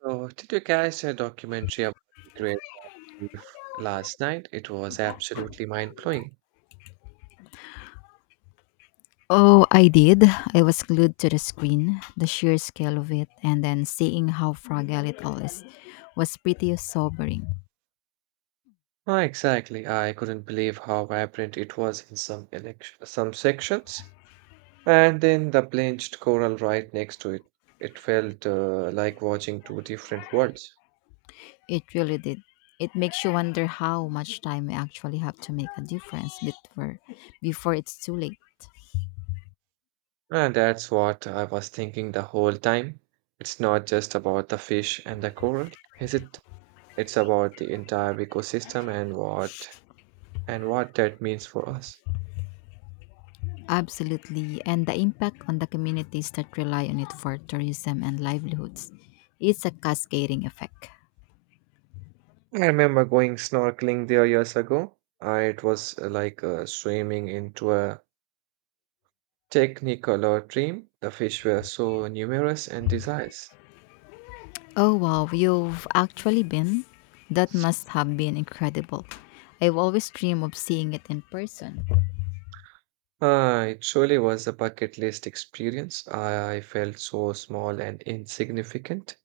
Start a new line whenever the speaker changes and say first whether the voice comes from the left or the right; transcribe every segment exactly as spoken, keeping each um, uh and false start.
right: So, did you catch a documentary about the Great Reef last night? It was absolutely mind-blowing.
left: Oh, I did. I was glued to the screen, the sheer scale of it, and then seeing how fragile it all is was pretty sobering.
right: Oh, exactly. I couldn't believe how vibrant it was in some elect- some sections, and then the bleached coral right next to it. It felt uh, like watching two different worlds.
left: It really did. It makes you wonder how much time we actually have to make a difference before, before it's too late.
right: And that's what I was thinking the whole time. It's not just about the fish and the coral, is it? It's about the entire ecosystem and what and what that means for us.
left: Absolutely, and the impact on the communities that rely on it for tourism and livelihoods. It's a cascading effect.
right: I remember going snorkeling there years ago. Uh, it was uh, like uh, swimming into a technicolor dream. The fish were so numerous and diverse.
left: Oh wow, you've actually been? That must have been incredible. I've always dreamed of seeing it in person.
right: Uh, it surely was a bucket list experience. I felt so small and insignificant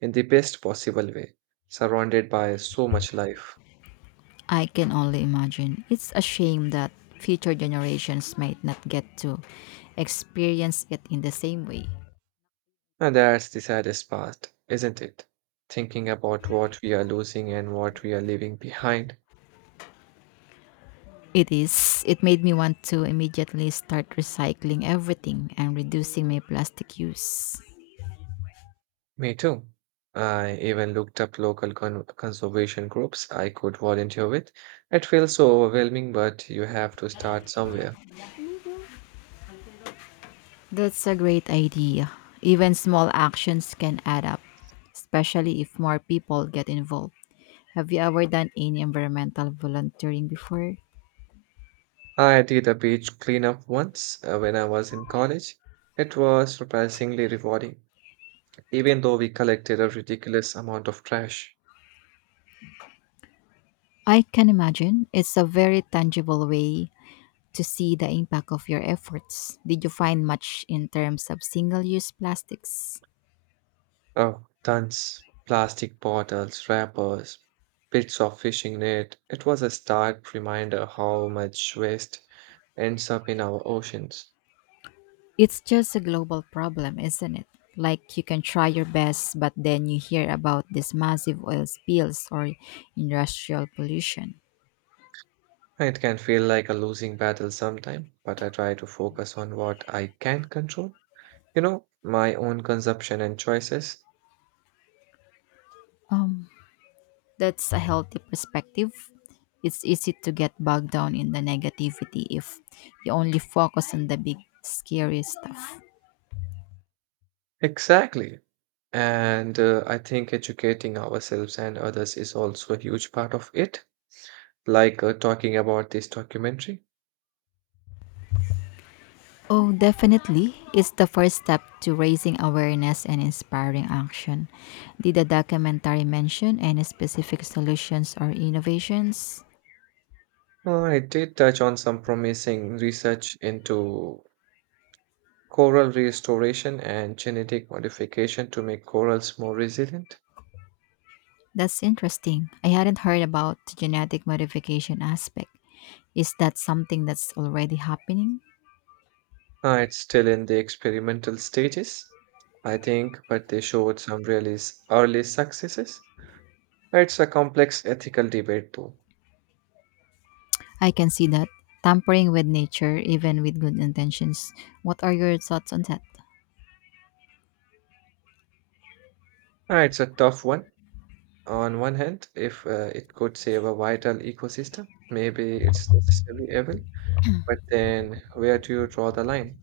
right: in the best possible way, surrounded by so much life.
left: I can only imagine. It's a shame that future generations might not get to experience it in the same way.
right: And that's the saddest part, isn't it? Thinking about what we are losing and what we are leaving behind.
left: It is. It made me want to immediately start recycling everything and reducing my plastic use.
right: Me too. I even looked up local con conservation groups I could volunteer with. It feels so overwhelming, but you have to start somewhere.
left: That's a great idea. Even small actions can add up, especially if more people get involved. Have you ever done any environmental volunteering before?
right: I did a beach cleanup once uh, when I was in college. It was surprisingly rewarding, even though we collected a ridiculous amount of trash.
left: I can imagine. It's a very tangible way to see the impact of your efforts. Did you find much in terms of single use plastics?
right: Oh, tons. Plastic bottles, wrappers, bits of fishing net. It was a stark reminder how much waste ends up in our oceans.
left: It's just a global problem, isn't it? Like you can try your best, but then you hear about these massive oil spills or industrial pollution.
right: It can feel like a losing battle sometime, but I try to focus on what I can control. You know, my own consumption and choices.
left: Um, That's a healthy perspective. It's easy to get bogged down in the negativity if you only focus on the big, scary stuff.
right: Exactly. And uh, I think educating ourselves and others is also a huge part of it, like uh, talking about this documentary.
left: Oh, definitely. It's the first step to raising awareness and inspiring action. Did the documentary mention any specific solutions or innovations?
right: Uh, it did touch on some promising research into coral restoration and genetic modification to make corals more resilient.
left: That's interesting. I hadn't heard about the genetic modification aspect. Is that something that's already happening?
right: Uh, it's still in the experimental stages, I think, but they showed some really s- early successes. It's a complex ethical debate, though.
left: I can see that. Tampering with nature, even with good intentions. What are your thoughts on that?
right: Uh, it's a tough one. On one hand, if uh, it could save a vital ecosystem, maybe it's necessary evil. But then, where do you draw the line?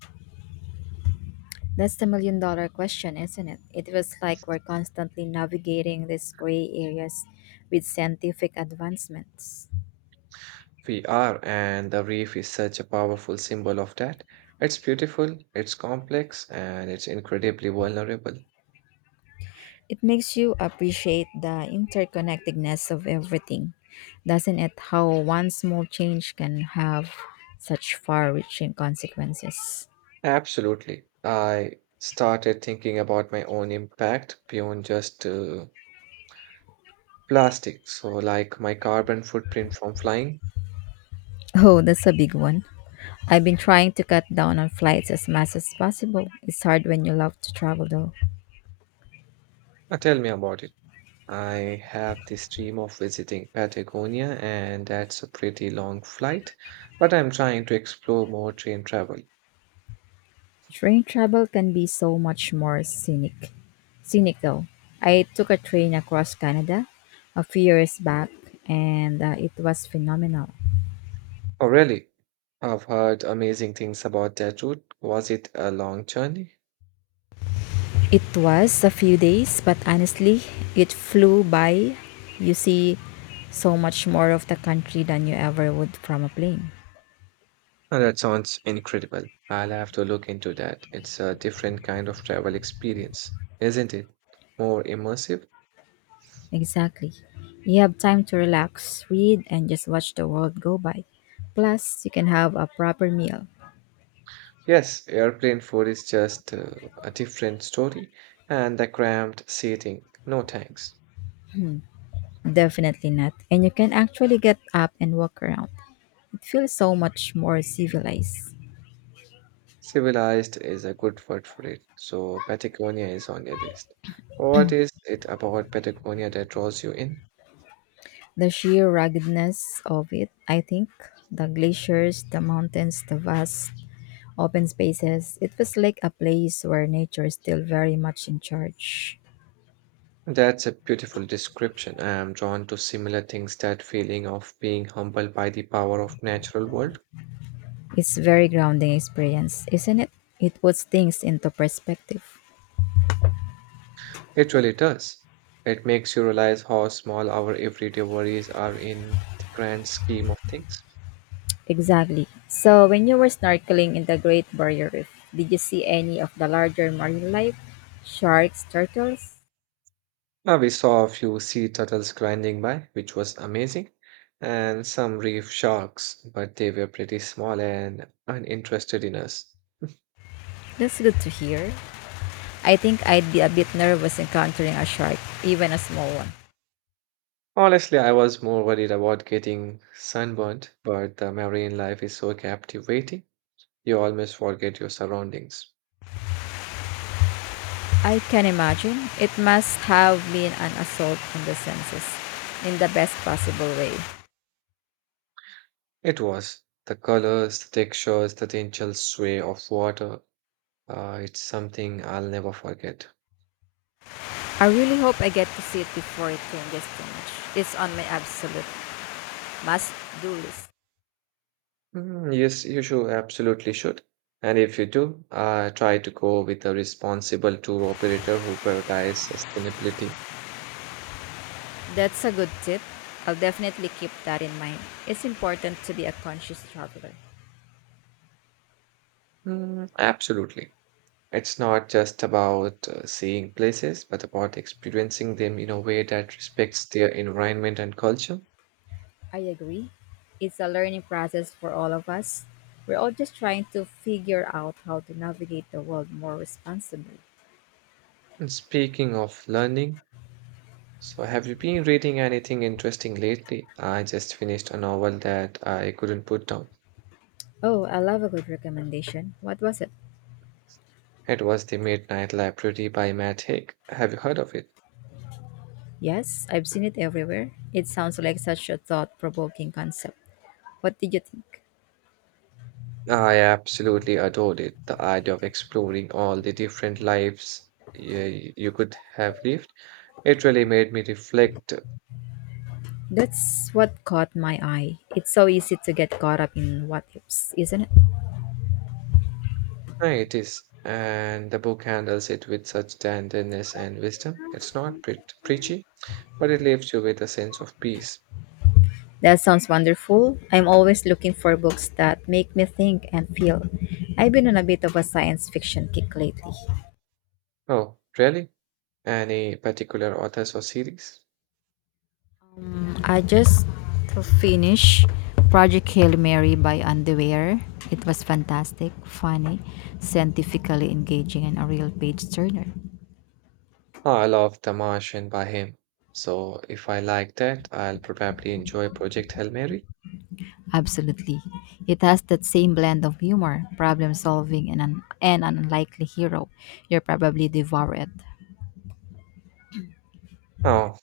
left: That's the million dollar question, isn't it? It feels like we're constantly navigating these gray areas with scientific advancements.
right: We are, and the reef is such a powerful symbol of that. It's beautiful, it's complex, and it's incredibly vulnerable.
left: It makes you appreciate the interconnectedness of everything, doesn't it? How one small change can have such far reaching consequences.
right: Absolutely. I started thinking about my own impact beyond just uh, plastic. So, like my carbon footprint from flying.
left: Oh, that's a big one. I've been trying to cut down on flights as much as possible. It's hard when you love to travel though.
right: Uh, tell me about it. I have this dream of visiting Patagonia, and that's a pretty long flight, but I'm trying to explore more train travel.
left: Train travel can be so much more scenic. Scenic though. I took a train across Canada a few years back and uh, it was phenomenal.
right: Oh, really? I've heard amazing things about that route. Was it a long journey?
left: It was a few days, but honestly, it flew by. You see so much more of the country than you ever would from a plane.
right: Oh, that sounds incredible. I'll have to look into that. It's a different kind of travel experience, isn't it? More immersive?
left: Exactly. You have time to relax, read, and just watch the world go by. Plus, you can have a proper meal.
right: Yes, airplane food is just uh, a different story, and the cramped seating. No thanks.
left: Definitely not. And you can actually get up and walk around. It feels so much more civilized.
right: Civilized is a good word for it, so Patagonia is on your list. What is it about Patagonia that draws you in?
left: The sheer ruggedness of it, I think, the glaciers, the mountains, the vast open spaces, it was like a place where nature is still very much in charge.
right: That's a beautiful description. I am drawn to similar things, that feeling of being humbled by the power of natural world.
left: It's very grounding experience, isn't it? It puts things into perspective.
right: It really does. It makes you realize how small our everyday worries are in the grand scheme of things.
left: Exactly. So, when you were snorkeling in the Great Barrier Reef, did you see any of the larger marine life? Sharks, turtles?
right: Uh, we saw a few sea turtles grinding by, which was amazing, and some reef sharks, but they were pretty small and uninterested in us.
left: That's good to hear. I think I'd be a bit nervous encountering a shark, even a small one.
right: Honestly, I was more worried about getting sunburnt, but the marine life is so captivating, you almost forget your surroundings.
left: I can imagine. It must have been an assault on the senses in the best possible way.
right: It was the colors, the textures, the gentle sway of water. Uh, it's something I'll never forget.
left: I really hope I get to see it before it changes too much. It's on my absolute must do list.
right: Mm, yes, you should, absolutely should. And if you do, uh, try to go with a responsible tour operator who prioritizes sustainability.
left: That's a good tip. I'll definitely keep that in mind. It's important to be a conscious traveler.
right: Mm, absolutely. It's not just about uh, seeing places, but about experiencing them in a way that respects their environment and culture.
left: I agree. It's a learning process for all of us. We're all just trying to figure out how to navigate the world more responsibly.
right: And speaking of learning, so have you been reading anything interesting lately? I just finished a novel that I couldn't put down.
left: Oh, I love a good recommendation. What was it?
right: It was The Midnight Library by Matt Haig. Have you heard of it?
left: Yes, I've seen it everywhere. It sounds like such a thought provoking concept. What did you think?
right: I absolutely adored it. The idea of exploring all the different lives y- you could have lived. It really made me reflect. Uh,
left: That's what caught my eye. It's so easy to get caught up in what ifs, isn't it?
right: It is, and the book handles it with such tenderness and wisdom. It's not pre- preachy, but it leaves you with a sense of peace.
left: That sounds wonderful. I'm always looking for books that make me think and feel. I've been on a bit of a science fiction kick lately.
right: Oh, really? Any particular authors or series?
left: I just finished Project Hail Mary by Underwear. It was fantastic, funny, scientifically engaging, and a real page turner.
right: Oh, I love Tamash and Bahim. So if I like that, I'll probably enjoy Project Hail Mary.
left: Absolutely. It has that same blend of humor, problem solving, and an, and an unlikely hero. You'll probably devour it.
right: Oh,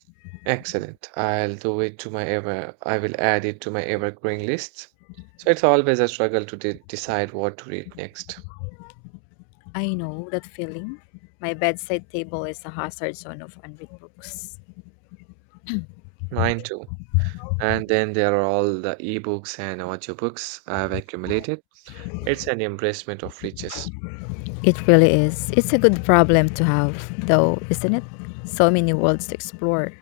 right: excellent. I'll do it to my ever, I will add it to my evergreen list. So it's always a struggle to de- decide what to read next.
left: I know that feeling. My bedside table is a hazard zone of unread books.
right: Mine too. And then there are all the ebooks and audiobooks I've accumulated. It's an embracement of riches.
left: It really is. It's a good problem to have, though, isn't it? So many worlds to explore.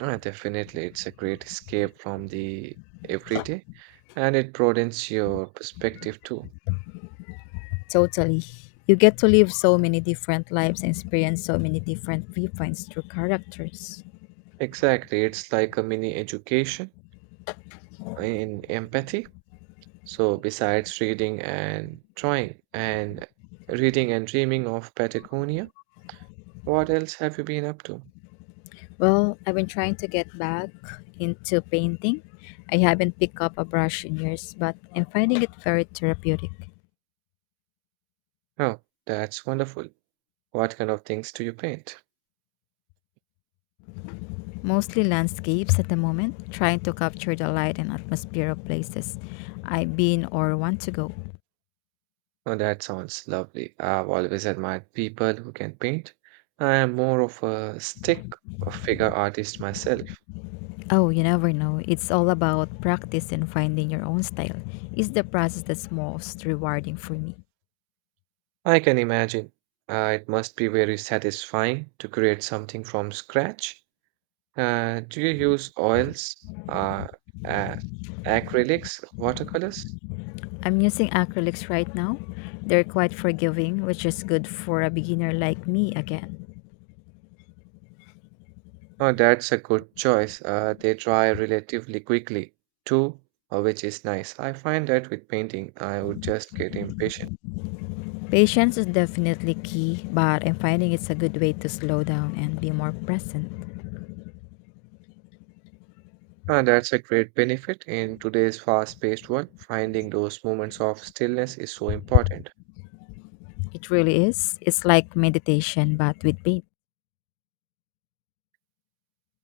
right: Ah, definitely, it's a great escape from the everyday, and it broadens your perspective too.
left: Totally. You get to live so many different lives and experience so many different viewpoints through characters.
right: Exactly. It's like a mini education in empathy. So besides reading and drawing and reading and dreaming of Patagonia, what else have you been up to?
left: Well, I've been trying to get back into painting. I haven't picked up a brush in years, but I'm finding it very therapeutic.
right: Oh, that's wonderful. What kind of things do you paint?
left: Mostly landscapes at the moment, trying to capture the light and atmosphere of places I've been or want to go.
right: Oh, that sounds lovely. I've always admired people who can paint. I am more of a stick figure artist myself.
left: Oh, you never know. It's all about practice and finding your own style. It's the process that's most rewarding for me.
right: I can imagine. Uh, it must be very satisfying to create something from scratch. Uh, do you use oils, uh, uh, acrylics, watercolors?
left: I'm using acrylics right now. They're quite forgiving, which is good for a beginner like me again.
right: Oh, that's a good choice. Uh, they dry relatively quickly too, uh, which is nice. I find that with painting, I would just get impatient.
left: Patience is definitely key, but I'm finding it's a good way to slow down and be more present.
right: Uh, that's a great benefit in today's fast-paced world. Finding those moments of stillness is so important.
left: It really is. It's like meditation, but with paint.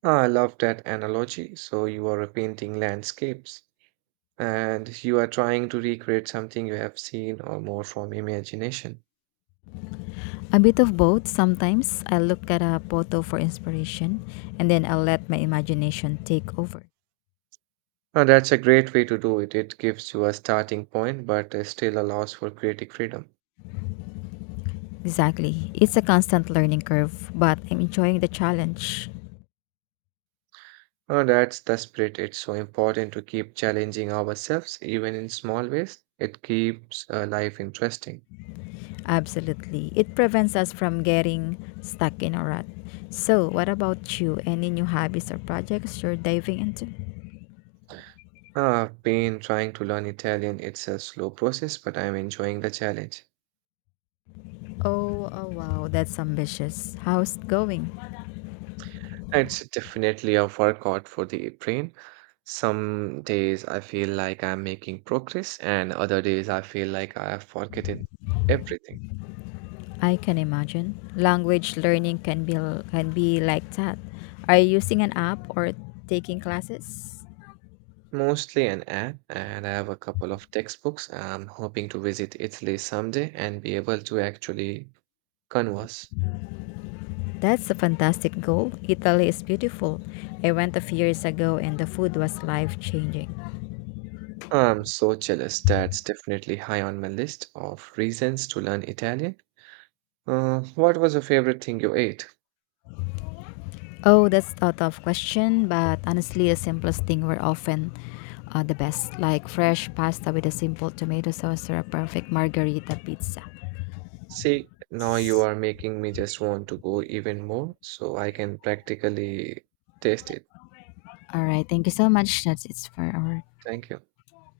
right: Uh, I love that analogy. So you are painting landscapes and you are trying to recreate something you have seen or more from imagination.
left: A bit of both. Sometimes I look at a photo for inspiration and then I'll let my imagination take over.
right: Uh, that's a great way to do it. It gives you a starting point, but uh, still allows for creative freedom.
left: Exactly. It's a constant learning curve, but I'm enjoying the challenge.
right: Uh, that's the spirit. It's so important to keep challenging ourselves, even in small ways. It keeps uh, life interesting.
left: Absolutely. It prevents us from getting stuck in a rut. So, what about you? Any new hobbies or projects you're diving into?
right: Uh, I've been trying to learn Italian. It's a slow process, but I'm enjoying the challenge.
left: Oh, oh wow, that's ambitious. How's it going?
right: It's definitely a workout for the brain. Some days I feel like I'm making progress, and other days I feel like I have forgotten everything.
left: I can imagine. Language learning can be can be like that. Are you using an app or taking classes?
right: Mostly an app, and I have a couple of textbooks. I'm hoping to visit Italy someday and be able to actually converse.
left: That's a fantastic goal. Italy is beautiful. I went a few years ago and the food was life changing.
right: I'm so jealous. That's definitely high on my list of reasons to learn Italian. Uh, what was your favorite thing you ate?
left: Oh, that's out of question, but honestly, the simplest thing were often uh, the best, like fresh pasta with a simple tomato sauce or a perfect margarita pizza.
right: See, now you are making me just want to go even more so I can practically taste it.
left: All right, thank you so much. That's it for our
right: Thank you.